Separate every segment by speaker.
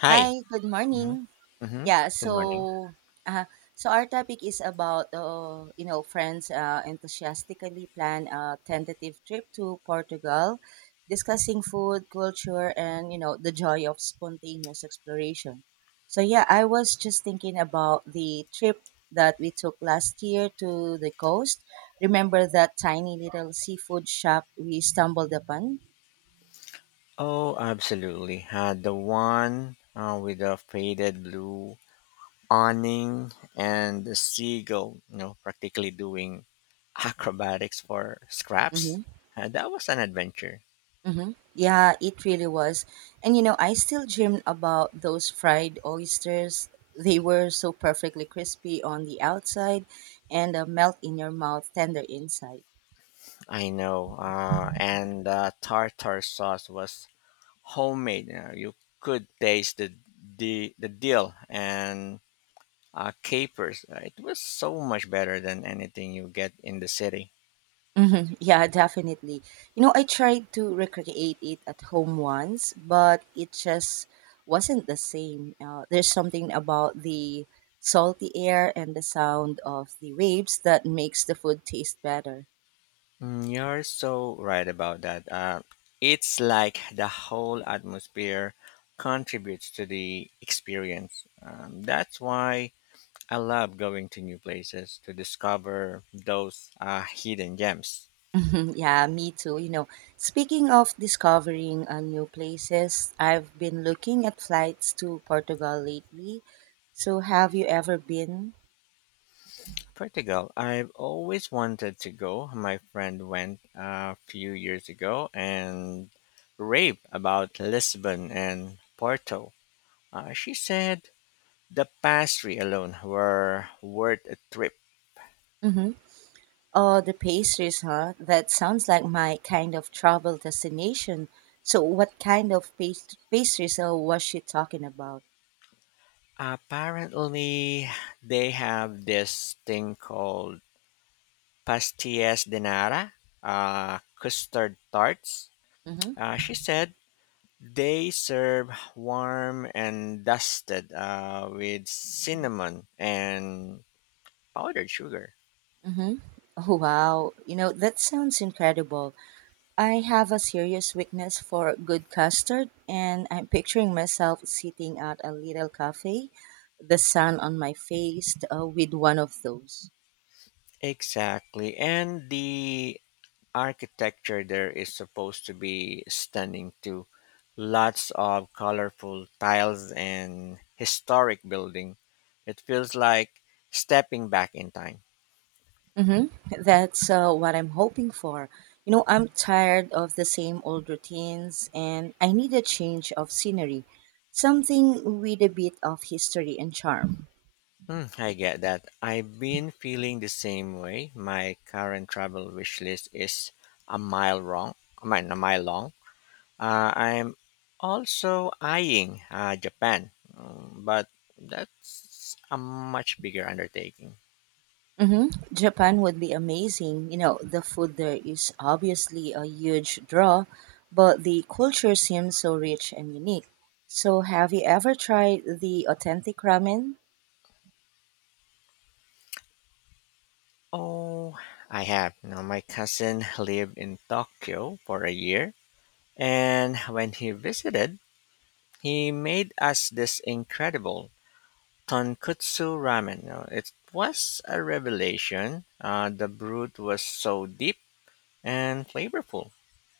Speaker 1: Hi.
Speaker 2: Hi, good
Speaker 1: Hmm.
Speaker 2: morning.
Speaker 1: Hmm.
Speaker 2: Yeah,
Speaker 1: Good morning.
Speaker 2: so uh, so our topic is about friends enthusiastically plan a tentative trip to Portugal, discussing food, culture, and the joy of spontaneous exploration. So yeah, I was just thinking about the trip that we took last year to the coast. Remember that tiny little seafood shop we stumbled upon?
Speaker 1: Oh, absolutely. The one with the faded blue awning and the seagull, practically doing acrobatics for scraps.
Speaker 2: Mm-hmm.
Speaker 1: That was an adventure.
Speaker 2: Mm-hmm. Yeah, it really was. And you know, I still dream about those fried oysters. They were so perfectly crispy on the outside and melt in your mouth, tender inside.
Speaker 1: I know. And the tartar sauce was homemade. You could taste the dill and capers. It was so much better than anything you get in the city.
Speaker 2: Mhm. Yeah, definitely. You know, I tried to recreate it at home once, but it just wasn't the same. There's something about the salty air and the sound of the waves that makes the food taste better.
Speaker 1: Mm, you're so right about that. It's like the whole atmosphere contributes to the experience. That's why I love going to new places to discover those hidden gems.
Speaker 2: Mhm. Yeah, me too. You know, speaking of discovering new places, I've been looking at flights to Portugal lately. So, have you ever been?
Speaker 1: Portugal, I've always wanted to go. My friend went a few years ago and raved about Lisbon and Porto. She said the pastry alone were worth a trip.
Speaker 2: Mm-hmm. Oh, the pastries, huh? That sounds like my kind of travel destination. So, what kind of pastries was she talking about?
Speaker 1: Apparently, they have this thing called pastillas de nata, custard tarts.
Speaker 2: Mm-hmm.
Speaker 1: She said they serve warm and dusted with cinnamon and powdered sugar.
Speaker 2: Mm-hmm. Oh, wow. You know, that sounds incredible. I have a serious weakness for good custard, and I'm picturing myself sitting at a little cafe, the sun on my face, with one of those.
Speaker 1: Exactly. And the architecture there is supposed to be stunning too. Lots of colorful tiles and historic building. It feels like stepping back in time.
Speaker 2: Mm-hmm. That's what I'm hoping for. You know, I'm tired of the same old routines and I need a change of scenery, something with a bit of history and charm.
Speaker 1: Hmm, I get that. I've been feeling the same way. My current travel wish list is a mile long. I mean, a mile long. I'm also eyeing Japan, but that's a much bigger undertaking.
Speaker 2: Mm-hmm. Japan would be amazing. You know, the food there is obviously a huge draw, but the culture seems so rich and unique. So, have you ever tried the authentic ramen?
Speaker 1: Oh, I have. My cousin lived in Tokyo for a year, and when he visited, he made us this incredible tonkutsu ramen. It was a revelation. The broth was so deep and flavorful.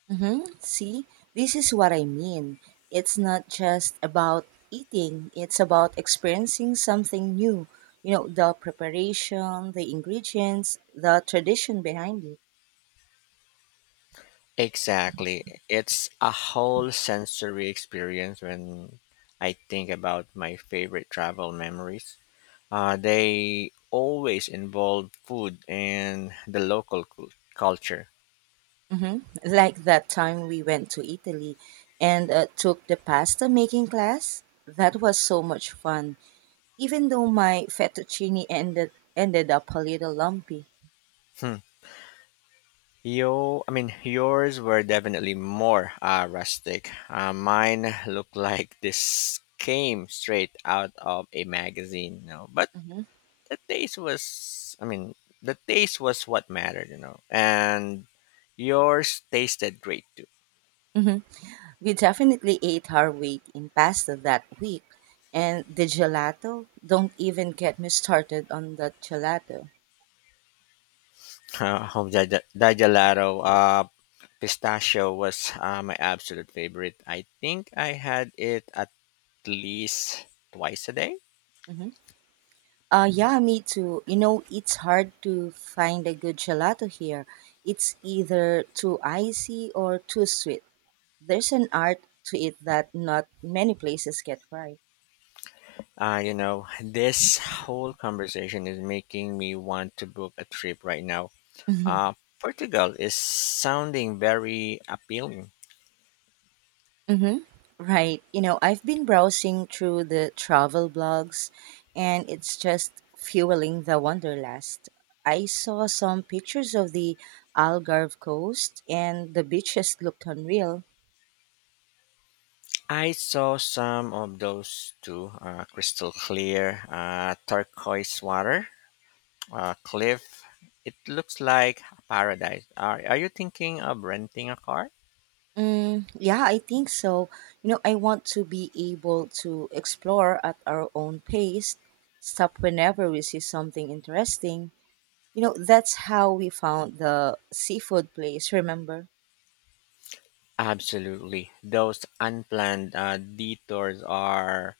Speaker 2: Mm-hmm. See, this is what I mean. It's not just about eating, it's about experiencing something new. You know, the preparation, the ingredients, the tradition behind it.
Speaker 1: Exactly. It's a whole sensory experience when I think about my favorite travel memories. They always involve food and the local culture.
Speaker 2: Mm-hmm. Like that time we went to Italy and took the pasta making class. That was so much fun, even though my fettuccine ended up a little lumpy.
Speaker 1: Hmm. Yo, I mean, yours were definitely more rustic. Mine looked like this came straight out of a magazine. But
Speaker 2: Mm-hmm.
Speaker 1: the taste was, I mean, the taste was what mattered. And yours tasted great too.
Speaker 2: Mm-hmm. We definitely ate our weight in pasta that week. And the gelato, don't even get me started on that gelato.
Speaker 1: Home Dajalato, Pistachio was my absolute favorite. I think I had it at least twice a day.
Speaker 2: Hmm. Yeah, me too. You know, it's hard to find a good gelato here. It's either too icy or too sweet. There's an art to it that not many places get right.
Speaker 1: This whole conversation is making me want to book a trip right now. Uh, Portugal is sounding very appealing.
Speaker 2: Mm-hmm. Right. You know, I've been browsing through the travel blogs and it's just fueling the wanderlust. I saw some pictures of the Algarve coast and the beaches looked unreal.
Speaker 1: I saw some of those too crystal clear, turquoise water, cliff. It looks like paradise. Are you thinking of renting a car?
Speaker 2: Mm, yeah, I think so. You know, I want to be able to explore at our own pace, stop whenever we see something interesting. You know, that's how we found the seafood place, remember?
Speaker 1: Absolutely. Those unplanned detours are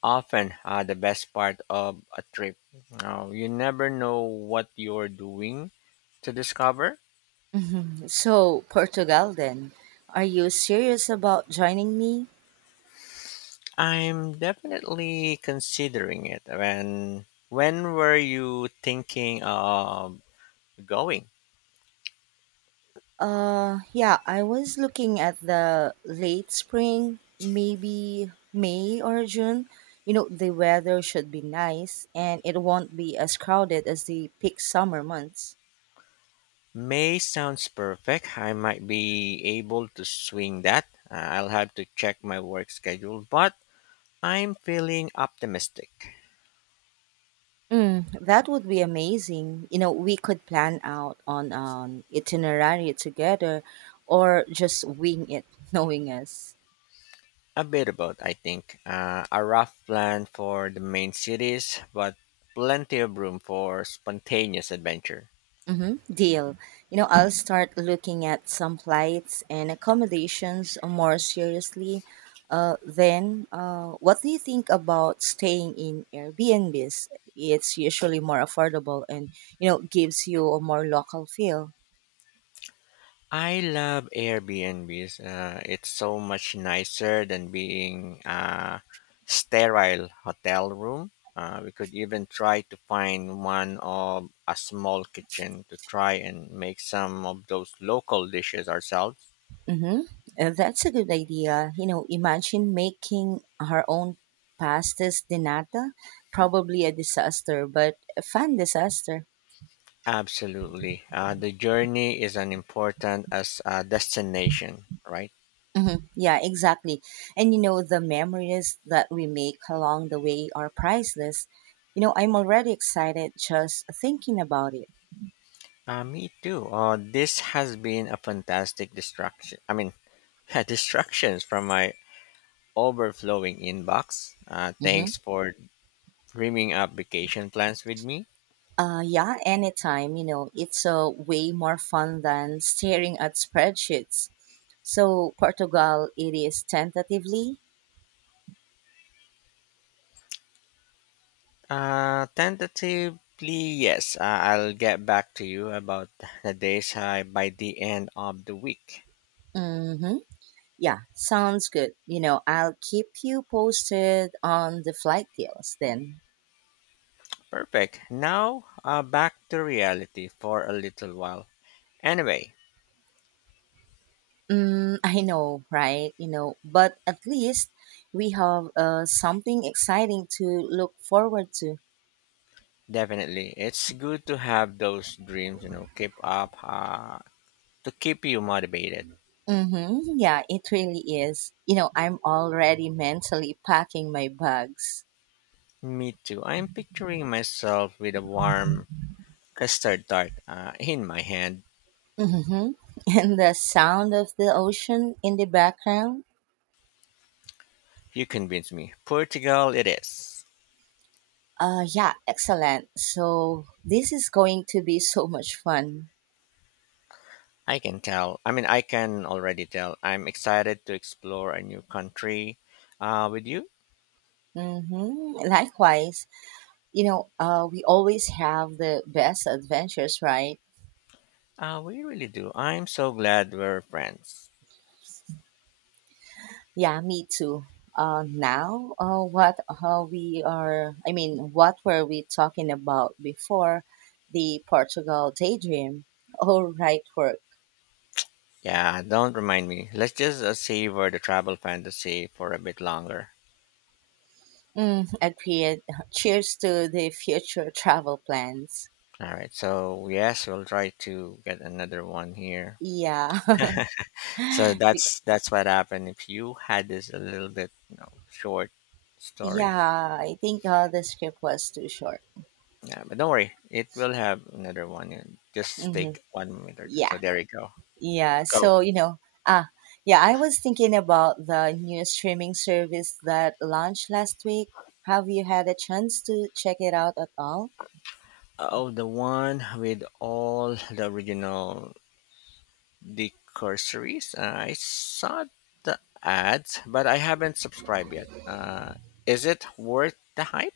Speaker 1: often the best part of a trip. Now, you never know what you're doing to discover.
Speaker 2: Mhm. So, Portugal then. Are you serious about joining me?
Speaker 1: I'm definitely considering it. When were you thinking of going?
Speaker 2: Yeah, I was looking at the late spring, maybe May or June. You know, the weather should be nice and it won't be as crowded as the peak summer months.
Speaker 1: May sounds perfect. I might be able to swing that. I'll have to check my work schedule, but I'm feeling optimistic.
Speaker 2: Mm, that would be amazing. You know, we could plan out on an itinerary together or just wing it, knowing us.
Speaker 1: A bit of both, I think. A rough plan for the main cities, but plenty of room for spontaneous adventure.
Speaker 2: Mm-hmm. Deal. You know, I'll start looking at some flights and accommodations more seriously. Then, what do you think about staying in Airbnbs? It's usually more affordable and, you know, gives you a more local feel.
Speaker 1: I love Airbnbs. It's so much nicer than being a sterile hotel room. We could even try to find one of a small kitchen to try and make some of those local dishes ourselves.
Speaker 2: Mm-hmm. That's a good idea. You know, imagine making her own pastas de nata. Probably a disaster, but a fun disaster.
Speaker 1: Absolutely. The journey is as important as a destination, right?
Speaker 2: Hmm. Yeah, exactly. And you know, the memories that we make along the way are priceless. You know, I'm already excited just thinking about it.
Speaker 1: Me too. This has been a fantastic distraction. I mean, distractions from my overflowing inbox.
Speaker 2: Hmm.
Speaker 1: Thanks for dreaming up vacation plans with me.
Speaker 2: Yeah, anytime. You know, it's way more fun than staring at spreadsheets. So, Portugal, it is tentatively.
Speaker 1: Tentatively, yes. I'll get back to you about the days by the end of the week.
Speaker 2: Hmm. Yeah, sounds good. You know, I'll keep you posted on the flight deals then.
Speaker 1: Perfect. Now, back to reality for a little while. Anyway,
Speaker 2: Mm, I know, right? You know, but at least we have something exciting to look forward to.
Speaker 1: definitely, it's good to have those dreams. Keep up. To keep you motivated.
Speaker 2: Mm-hmm. Yeah, it really is. You know, I'm already mentally packing my bags.
Speaker 1: Me too. I'm picturing myself with a warm custard tart in my hand.
Speaker 2: Mm-hmm. And the sound of the ocean in the background.
Speaker 1: You convinced me. Portugal, it is.
Speaker 2: Yeah, excellent. So this is going to be so much fun.
Speaker 1: I can tell. I mean, I can already tell. I'm excited to explore a new country with you.
Speaker 2: Mm-hmm. Likewise, we always have the best adventures, right?
Speaker 1: We really do. I'm so glad we're friends.
Speaker 2: Yeah, me too. Now, what we are, I mean, what were we talking about before the Portugal daydream? All right, work.
Speaker 1: Yeah, don't remind me. Let's just savor the travel fantasy for a bit longer.
Speaker 2: Mm, agreed. Cheers to the future travel plans.
Speaker 1: All right. So, yes, we'll try to get another one here.
Speaker 2: Yeah.
Speaker 1: So
Speaker 2: Be-
Speaker 1: that's what happened. If you had this a little bit, short story,
Speaker 2: yeah, I think the script was too short.
Speaker 1: yeah, but don't worry, it will have another one. And just
Speaker 2: Hmm.
Speaker 1: take 1 minute or two.
Speaker 2: Yeah.
Speaker 1: So there you go.
Speaker 2: Yeah,
Speaker 1: Go.
Speaker 2: so you know, ah, yeah, I was thinking about the new streaming service that launched last week. Have you had a chance to check it out at all?
Speaker 1: Oh, the one with all the original. The I saw the ads, but I haven't subscribed yet. Is it worth the hype?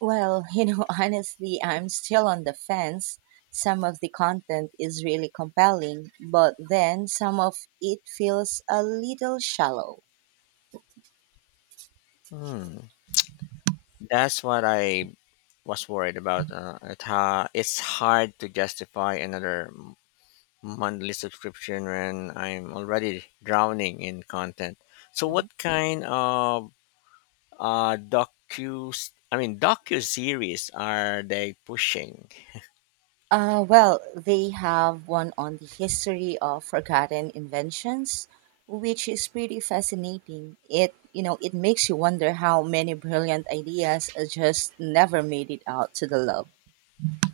Speaker 2: Well, you know, honestly, I'm still on the fence. Some of the content is really compelling, but then some of it feels a little shallow.
Speaker 1: Hmm. That's what I was worried about. It's hard to justify another monthly subscription when I'm already drowning in content. So
Speaker 2: Mhm.
Speaker 1: what kind of docu, I mean, docu series are they pushing?
Speaker 2: Well, they have one on the history of forgotten inventions, which is pretty fascinating. It you know it makes you wonder how many brilliant ideas just never made it out to the lab.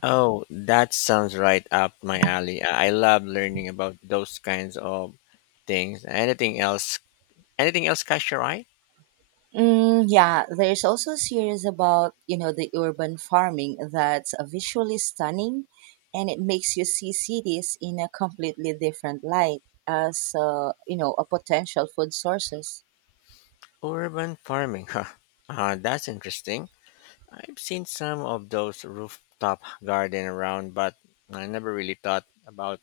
Speaker 1: Oh, that sounds right up my alley. I love learning about those kinds of things. Anything else? Anything else catch your eye?
Speaker 2: Mm, yeah, there's also a series about, you know, the urban farming that's visually stunning and it makes you see cities in a completely different light as, you know, a potential food sources.
Speaker 1: Urban farming, huh? That's interesting. I've seen some of those rooftop garden around, but I never really thought about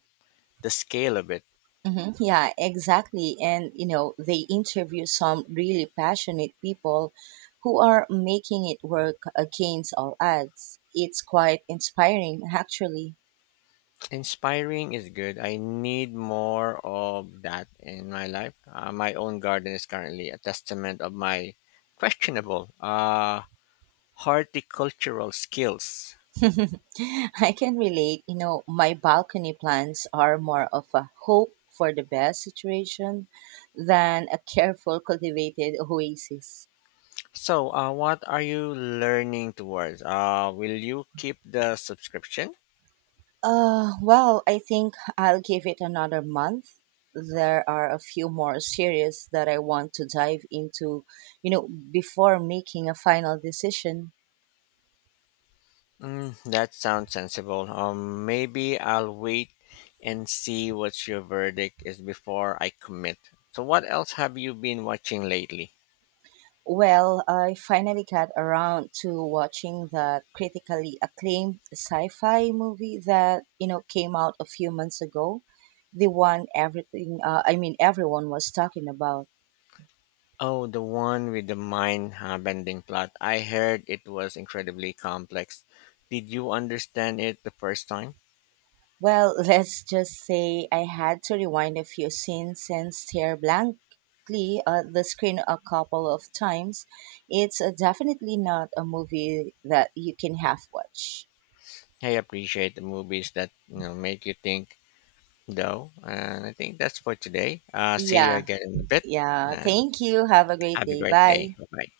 Speaker 1: the scale of it.
Speaker 2: Hmm. Yeah, exactly. And, you know, they interview some really passionate people who are making it work against all odds. It's quite inspiring, actually.
Speaker 1: Inspiring is good. I need more of that in my life. My own garden is currently a testament of my questionable horticultural skills.
Speaker 2: I can relate. You know, my balcony plants are more of a hope for the best situation than a careful cultivated oasis.
Speaker 1: So, what are you learning towards? Will you keep the subscription?
Speaker 2: Well, I think I'll give it another month. There are a few more series that I want to dive into, you know, before making a final decision.
Speaker 1: Mm, that sounds sensible. Maybe I'll wait and see what your verdict is before I commit. So, what else have you been watching lately?
Speaker 2: Well, I finally got around to watching the critically acclaimed sci-fi movie that, you know, came out a few months ago. The one everything I mean everyone was talking about.
Speaker 1: Oh, the one with the mind bending plot. I heard it was incredibly complex. Did you understand it the first time?
Speaker 2: Well, let's just say I had to rewind a few scenes and stare blankly at the screen a couple of times. It's definitely not a movie that you can half watch.
Speaker 1: I appreciate the movies that make you think, though. And I think that's for today. See you
Speaker 2: Yeah,
Speaker 1: again in a bit,
Speaker 2: yeah.
Speaker 1: and
Speaker 2: Thank you. Have a great
Speaker 1: have a
Speaker 2: day.
Speaker 1: great day.
Speaker 2: Bye.
Speaker 1: Bye. Bye.